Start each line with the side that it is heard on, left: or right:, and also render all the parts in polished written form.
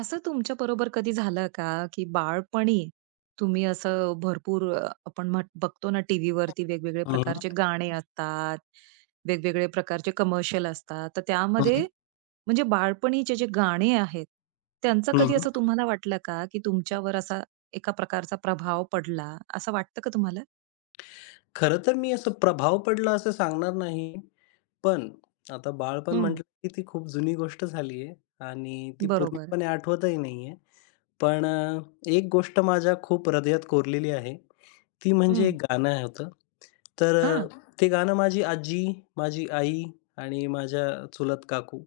right: असं तुमच्याबरोबर कधी झालं का, की बाळपणी तुम्ही असं भरपूर आपण म्हट बघतो ना, टीव्हीवरती वेगवेगळे
left: हं,
right: प्रकारचे गाणे असतात, वेगवेगळे प्रकारचे कमर्शियल असतात. तर त्यामध्ये
left: हं,
right: म्हणजे बाळपणीचे जे गाणे आहेत, त्यांचा
left: हं.
right: कधी असं तुम्हाला वाटलं का, की तुमच्यावर असा एका प्रकारचा प्रभाव पडला, असं वाटतं का तुम्हाला?
left: खरं तर मी असं प्रभाव पडला असं सांगणार नाही. पण आता बाळपण
right: हं.
left: म्हटलं की ती खूप जुनी गोष्ट झाली आहे आणि ती
right: बरोबर.
left: पूर्णपणे आठवतही नाहीये. पण अ, एक गोष्ट माझ्या खूप हृदयात कोरलेली आहे. ती म्हणजे
right: हं.
left: एक गाणं होतं. तर अ,
right: हां.
left: ते गाणं माझी आजी, माझी आई आणि माझ्या चुलत काकू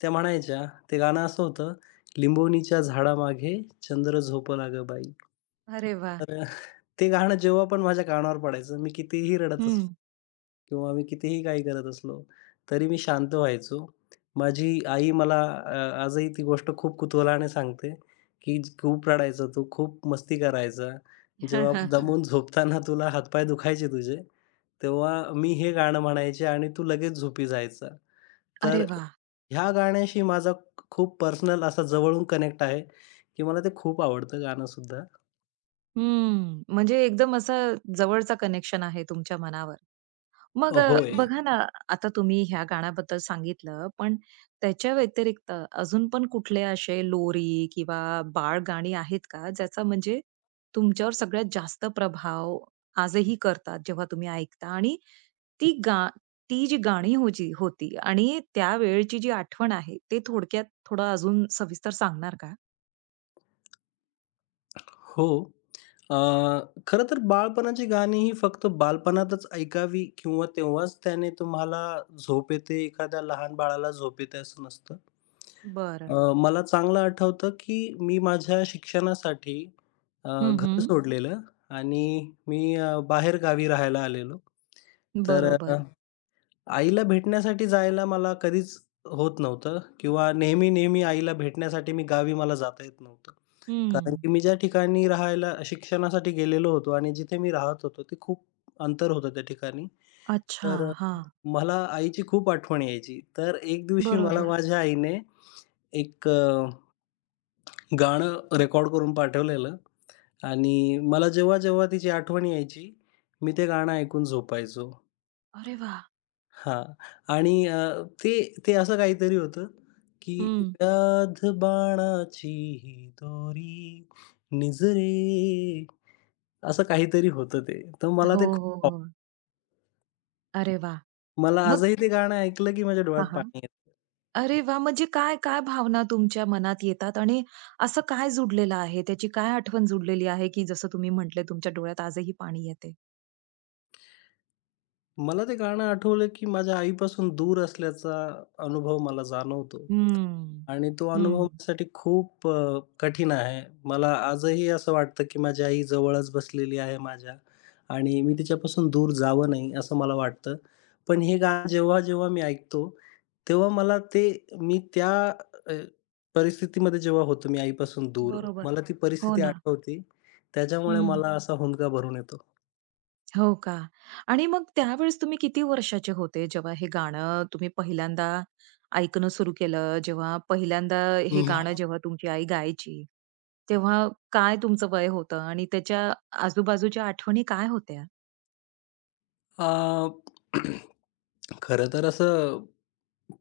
left: त्या म्हणायच्या. ते गाणं असं होतं, "लिंबोणीच्या झाडामागे चंद्र झोपला गं बाई."
right: अरे वाह!
left: तर ते गाणं जेव्हा पण माझ्या कानावर पडायचं, मी कितीही रडत असलो
right: हं.
left: किंवा मी कितीही काही करत असलो, तरी मी शांत व्हायचो. माझी आई मला आजही ती गोष्ट खूप कुतूहलाने सांगते की खूप रडायचा तू, खूप मस्ती करायचा. जेव्हा हं, हं. दमून झोपताना तुला हातपाय दुखायचे तुझे, तेव्हा मी हे गाणं म्हणायचे आणि तू लगेच झोपी जायचा.
right: अरे
left: तर
right: वाह!
left: ह्या गाण्याशी माझा खूप पर्सनल असा जवळून कनेक्ट आहे, की मला ते खूप आवडतं गाणंसुद्धा.
right: हम्म. म्हणजे एकदम असा जवळचा कनेक्शन आहे तुमच्या मनावर. मग
left: हं, होय.
right: बघा ना, आता तुम्ही ह्या गाण्याबद्दल सांगितलं, पण त्याच्या व्यतिरिक्त अजून पण कुठले असे लोरी किंवा बाळ गाणी आहेत का, ज्याचा म्हणजे तुमच्यावर सगळ्यात जास्त प्रभाव आजही करतात, जेव्हा तुम्ही ऐकता आणि ती गा ती जी गाणी होजी होती आणि त्यावेळची जी आठवण आहे, ते थोडक्यात थोडं अजून सविस्तर सांगणार का?
left: हो. अ, खरं तर बाळपणाची गाणी ही फक्त बालपणातच ऐकावी किंवा तेव्हाच त्याने तुम्हाला झोप येते, एखाद्या लहान बाळाला झोप येते असं नसतं.
right: बरं.
left: मला चांगलं आठवतं, की मी माझ्या शिक्षणासाठी
right: हं, हं.
left: घर सोडलेलं आणि मी गावी राहायला आलेलो. तर अ,
right: बरोबर.
left: आईला भेटण्यासाठी जायला मला कधीच होत नव्हतं किंवा नेहमी-नेहमी आईला भेटण्यासाठी मी गावी मला जाता येत नव्हतं. कारण
right: हं.
left: की मी ज्या ठिकाणी राहायला शिक्षणासाठी गेलेलो होतो आणि जिथे मी राहत होतो ते खूप अंतर होतं त्या ठिकाणी.
right: अच्छा,
left: तर अ,
right: हां.
left: मला आईची खूप आठवण यायची. तर एक दिवशी मला
right: बरोबर.
left: माझ्या आईने एक गाणं रेकॉर्ड करून पाठवलेलं आणि मला जेव्हा-जेव्हा तिची आठवण यायची, मी ते गाणं ऐकून झोपायचो.
right: अरे वाह!
left: हां. आणि ते ते असं काहीतरी होतं, की
right: हं.
left: "व्याध बाणाची ही दोरी निजरे" असं काहीतरी होतं ते. तर
right: हो, हो, हो. अरे वाह!
left: मला
right: मग
left: आजही ते गाणं ऐकलं, की माझ्या डोळ्यात
right: हां, हां.
left: पाणी येतं.
right: अरे वाह! म्हणजे काय भावना तुमच्या मनात येतात आणि असं काय जुडलेलं आहे? त्याची काय आठवण जुडलेली आहे, की जसं तुम्ही म्हटले तुमच्या डोळ्यात आजही पाणी येते?
left: मला ते गाणं आठवलं, की माझ्या आईपासून दूर असल्याचा अनुभव मला जाणवतो.
right: हं,
left: आणि तो अनुभव
right: हं.
left: माझ्यासाठी खूप कठीण आहे. मला आजही असं वाटतं, की माझी आई जवळच बसलेली आहे माझ्या आणि मी तिच्यापासून दूर जावं नाही, असं मला वाटतं. पण हे गाणं जेव्हा-जेव्हा मी ऐकतो, तेव्हा मला ते मी त्या अ, परिस्थितीमध्ये जेव्हा होतो मी आईपासून दूर,
right: बरोबर.
left: मला ती
right: हो
left: परिस्थिती
right: ना.
left: आठवते. त्याच्यामुळे
right: हं.
left: मला असा हुंदका भरून येतो.
right: हो का? आणि मग त्यावेळेस तुम्ही किती वर्षाचे होते, जेव्हा हे गाणं तुम्ही पहिल्यांदा ऐकणं सुरू केलं, जेव्हा पहिल्यांदा हे
left: हं.
right: गाणं जेव्हा तुमची आई गायची, तेव्हा काय तुमचं वय होतं आणि त्याच्या आजूबाजूच्या आठवणी काय होत्या?
left: अ, खरं तर असं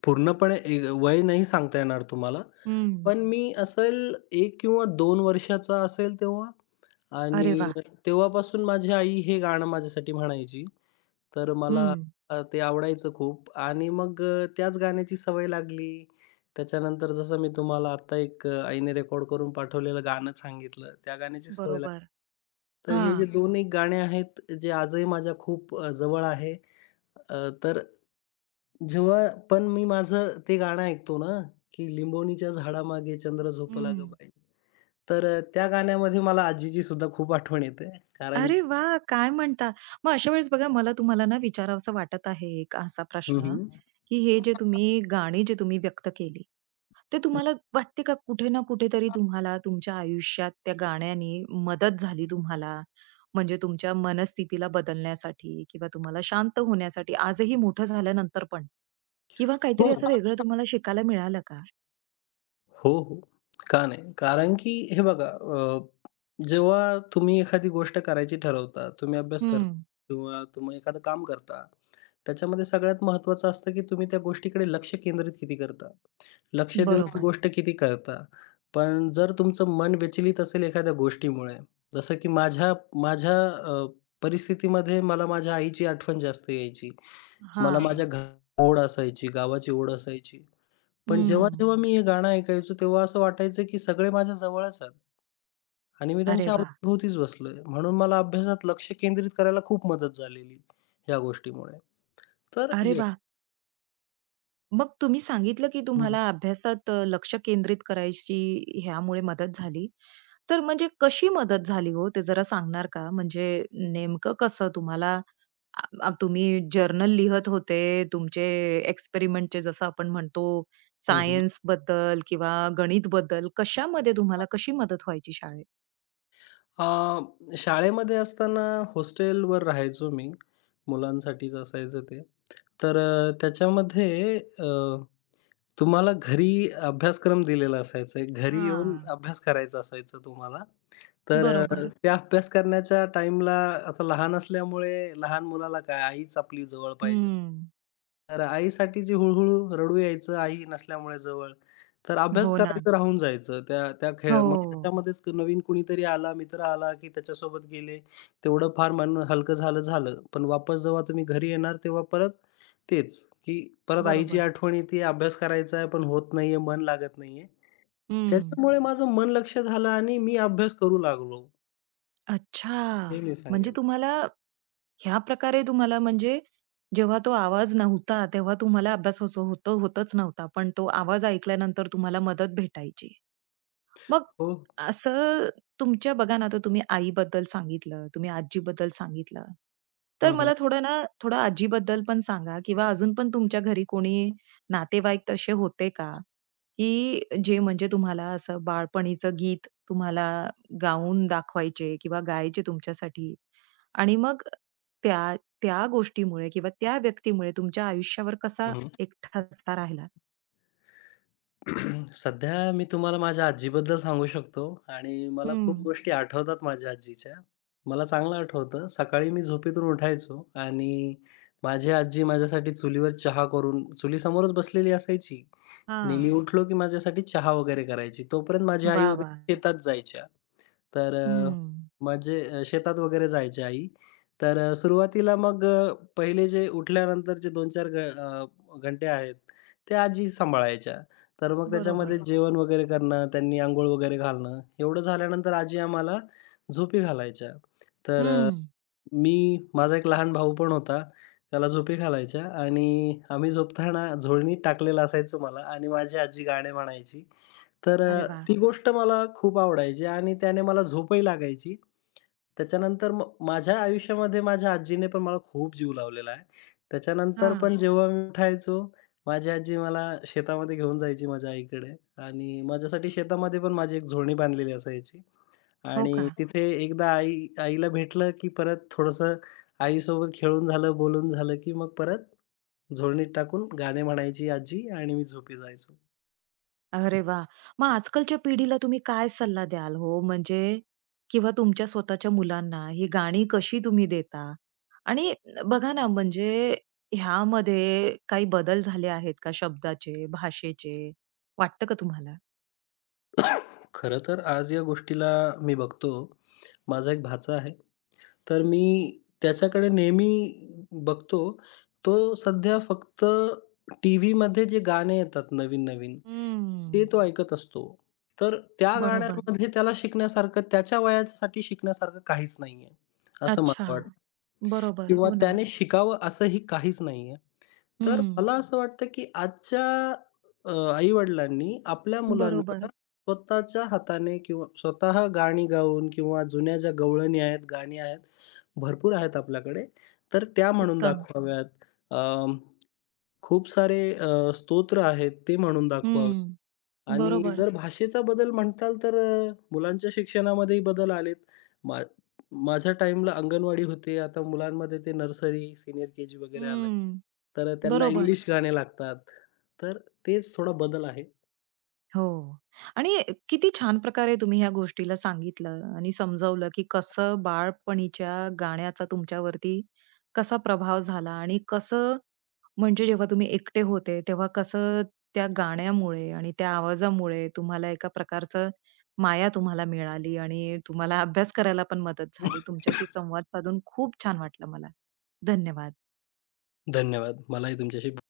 left: पूर्णपणे ए वय नाही सांगता येणार तुम्हाला.
right: हं.
left: पण मी असेल 1 किंवा 2 वर्षाचा असेल तेव्हा आणि
right: अरे वाह!
left: तेव्हापासून माझी आई हे गाणं माझ्यासाठी म्हणायची. तर मला
right: हं.
left: ते आवडायचं खूप आणि मग त्याच गाण्याची सवय लागली. त्याच्यानंतर जसं मी तुम्हाला आता एक आईने रेकॉर्ड करून पाठवलेलं गाणं सांगितलं, त्या गाण्याची सवय लागली.
right: बरोबर.
left: तर हे
right: हां.
left: जे एक गाणे आहेत, जे आजही माझ्या खूप जवळ आहे. तर जेव्हा पण मी माझं ते गाणं ऐकतो ना, की लिंबोणीच्या झाडामागे चंद्र झोपला गं
right: हं.
left: बाई. त्या गाण्यामध्ये मला आजीची सुद्धा खूप आठवण येते. कारण की
right: अरे वाह! काय म्हणता? मग अशा वेळेस बघा, मला तुम्हाला ना विचारावसं वाटत आहे एक असा
left: हं,
right: प्रश्न,
left: हं.
right: की हे जे तुम्ही गाणी जे तुम्ही व्यक्त केली, ते तुम्हाला वाटते का कुठे ना कुठेतरी तुम्हाला तुमच्या आयुष्यात त्या गाण्याने मदत झाली तुम्हाला? म्हणजे तुमच्या मनस्थितीला बदलण्यासाठी किंवा तुम्हाला शांत होण्यासाठी आजही मोठं झाल्यानंतर पण, किंवा
left: हो,
right: काहीतरी असं वेगळं तुम्हाला शिकायला मिळालं का?
left: हो, हो. का नाही? कारण की हे बघा, जेव्हा तुम्ही एखादी गोष्ट करायची ठरवता, तुम्ही अभ्यास
right: हं,
left: करता किंवा तुम्ही एखादं काम करता त्याच्यामध्ये सगळ्यात महत्त्वाचं असतं, की तुम्ही त्या गोष्टीकडे लक्ष केंद्रित किती करता? लक्ष देऊन ती
right: बरोबर.
left: गोष्ट किती करता? पण जर तुमचं मन विचलित असेल एखाद्या गोष्टीमुळे, जसं की माझ्या माझ्या अ, परिस्थितीमध्ये मला माझ्या आईची आठवण जास्त यायची. मला
right: हां.
left: माझ्या घराची ओढ असायची, गावाची ओढ असायची. पण हो.
right: हं.
left: जेव्हा-जेव्हा मी हे गाणं ऐकायचो, तेव्हा असं वाटायचं, की सगळे माझ्या जवळच आहेत आणि मी
right: अरे
left: त्यांच्या
right: वाह!
left: अवतीभोवतीच बसलोय. म्हणून मला अभ्यासात लक्ष केंद्रित करायला खूप मदत झालेली, या गोष्टीमुळे. तर
right: अरे
left: येस.
right: वाह! मग तुम्ही सांगितलं की तुम्हाला अभ्यासात लक्ष केंद्रित करायची ह्यामुळे मदत झाली. तर म्हणजे कशी मदत झाली हो, ते जरा सांगणार का? म्हणजे नेमकं कसं तुम्हाला आ, आ, तुम्ही जर्नल लिहत होते, तुमचे एक्सपेरिमेंटचे जसं आपण म्हणतो,
left: हं,
right: सायन्स बद्दल किंवा गणित बद्दल कशामध्ये तुम्हाला कशी मदत व्हायची शाळेत?
left: आ शाळेमध्ये असताना हॉस्टेलवर राहायचो मी. मुलांसाठीच असायचं ते. तर त्याच्यामध्ये तुम्हाला घरी अभ्यासक्रम दिलेला असायचा. एक घरी येऊन
right: हां,
left: अभ्यास करायचा असायचा तुम्हाला. तर अ,
right: बरोबर.
left: त्या अभ्यास करण्याच्या टाईमला असं लहान असल्यामुळे लहान मुलाला काय आईच आपली जवळ पाहिजे.
right: हं,
left: तर आईसाठी जी हळू-हळू रडू यायचं आई नसल्यामुळे जवळ, तर अभ्यास
right: हो ना.
left: करायचं राहून जायचं. त्या त्या खेळ
right: हो.
left: मग त्याच्यामध्येच नवीन कुणीतरी आला, मित्र आला, की त्याच्यासोबत गेले. तेवढं फार मन हलकं झालं. पण वापस जेव्हा तुम्ही घरी येणार तेव्हा परत तेच, की परत आईची
right: बरोबर.
left: आठवण येते, अभ्यास करायचा आहे पण होत नाहीये, मन लागत नाहीये.
right: हं.
left: त्याच्यामुळे माझं मन लक्ष झालं आणि मी अभ्यास करू लागलो,
right: अच्छा.
left: हे मी
right: म्हणजे
left: सांगेल.
right: तुम्हाला ह्या प्रकारे तुम्हाला म्हणजे जेव्हा तो आवाज नव्हता, तेव्हा तुम्हाला अभ्यास होत होतच नव्हता. पण तो आवाज ऐकल्यानंतर तुम्हाला मदत भेटायची. मग
left: हो.
right: असं तुमच्या बघा ना, आता तुम्ही आईबद्दल सांगितलं, तुम्ही आजीबद्दल सांगितलं. तर
left: हं, हं.
right: मला थोडं ना, थोडं
left: हं.
right: आजीबद्दल पण सांगा, किंवा अजून पण तुमच्या घरी कोणी नातेवाईक तसे होते का, की जे म्हणजे तुम्हाला असं बाळपणीचं गीत तुम्हाला गाऊन दाखवायचे किंवा गायचे तुमच्यासाठी? आणि मग त्या त्या गोष्टीमुळे किंवा त्या व्यक्तीमुळे तुमच्या आयुष्यावर कसा
left: हं.
right: एक ठसा राहिला?
left: सध्या मी तुम्हाला माझ्या आजीबद्दल सांगू शकतो आणि मला खूप
right: हं.
left: गोष्टी आठवतात माझ्या आजीच्या. मला चांगलं आठवतं, सकाळी मी झोपेतून उठायचो आणि माझी आजी माझ्यासाठी चुलीवर चहा करून चुलीसमोरच बसलेली असायची. आणि मी
right: हां.
left: उठलो की माझ्यासाठी चहा वगैरे करायची. तोपर्यंत माझी आई
right: वाह! वाह!
left: वगैरे शेतात जायच्या. तर अ,
right: हं.
left: म्हणजे शेतात वगैरे जायची आई. सुरुवातीला पहिले जे उठल्यानंतर जे 2-4 घंटे आहेत, ते आजी सांभाळायच्या. तर मग त्याच्यामध्ये
right: बरोबर.
left: जेवण वगैरे करणं, त्यांनी अंघोळ वगैरे घालणं, एवढं झाल्यानंतर आजी आम्हाला झोपी घालायच्या. तर
right: हं.
left: मी माझा एक लहान भाऊ पण होता. त्याला झोपी घालायच्या आणि आम्ही झोपताना झोळणीत टाकलेलं असायचं मला आणि माझी आजी गाणे म्हणायची.
right: अरे वाह!
left: ती गोष्ट मला खूप आवडायची आणि त्याने मला झोपही लागायची. त्याच्यानंतर म माझ्या आयुष्यामध्ये माझ्या आजीने पण मला खूप जीव लावलेला आहे. त्याच्यानंतर
right: हां.
left: पण जेव्हा मी उठायचो, माझी आजी मला शेतामध्ये घेऊन जायची माझ्या आईकडे आणि माझ्यासाठी शेतामध्ये पण माझी एक झोळणी बांधलेली असायची.
right: हो
left: आणि
right: का?
left: तिथे एकदा आईला भेटलं, की परत थोडंसं आईसोबत खेळून झालं, बोलून झालं, की मग परत झोळणीत टाकून गाणे म्हणायची आजी आणि मी झोपी जायचो.
right: अरे वाह! मग आजकालच्या पिढीला तुम्ही काय सल्ला द्याल हो? म्हणजे, किंवा तुमच्या स्वतःच्या मुलांना ही गाणी कशी तुम्ही देता? आणि बघा ना, म्हणजे ह्यामध्ये काही बदल झाले आहेत का शब्दाचे, भाषेचे? वाटतं का तुम्हाला?
left: खरं तर आज या गोष्टीला मी बघतो, माझा एक भाचा आहे. तर मी त्याच्याकडे नेहमी बघतो, तो सध्या फक्त टीव्हीमध्ये जे गाणे येतात नवीन-नवीन
right: हं.
left: ते तो ऐकत असतो. तर त्या
right: बरोबर.
left: गाण्यांमध्ये त्याला शिकण्यासारखं त्याच्या वयासाठी शिकण्यासारखं काहीच नाहीये, असं
right: अच्छा.
left: मला वाटतं
right: बरोबर.
left: किंवा
right: हो ना.
left: त्याने शिकावं असंही काहीच नाहीये. तर
right: हं.
left: मला असं वाटतं की आजच्या आई-वडिलांनी आपल्या मुलांना
right: बरोबर.
left: स्वतःच्या हाताने किंवा स्वतः गाणी गाऊन किंवा जुन्या ज्या गवळणी आहेत, गाणी आहेत, भरपूर आहेत आपल्याकडे, तर त्या म्हणून
right: उत्तम.
left: दाखवाव्यात. अ, खूप सारे स्तोत्र आहेत, ते म्हणून दाखवावेत.
right: हं.
left: आणि
right: बरोबर.
left: जर भाषेचा बदल म्हणताल तर मुलांच्या शिक्षणामध्येही बदल आलेत. मा माझ्या टाईमला अंगणवाडी होते. आता मुलांमध्ये ते नर्सरी, सीनियर के-जी वगैरे आलंय.
right: हं.
left: तर त्यांना
right: बरोबर.
left: इंग्लिश गाणे लागतात. तर तेच थोडा बदल आहे.
right: हो. आणि किती छान प्रकारे तुम्ही ह्या गोष्टीला सांगितलं आणि समजावलं, की कसं बाळपणीच्या गाण्याचा तुमच्यावरती कसा प्रभाव झाला आणि कसं म्हणजे जेव्हा तुम्ही एकटे होते, तेव्हा कसं त्या गाण्यामुळे आणि त्या आवाजामुळे तुम्हाला एका प्रकारचं माया तुम्हाला मिळाली आणि तुम्हाला अभ्यास करायला पण मदत झाली. तुमच्याशी संवाद साधून खूप छान वाटलं मला. धन्यवाद.
left: धन्यवाद. मलाही तुमच्याशी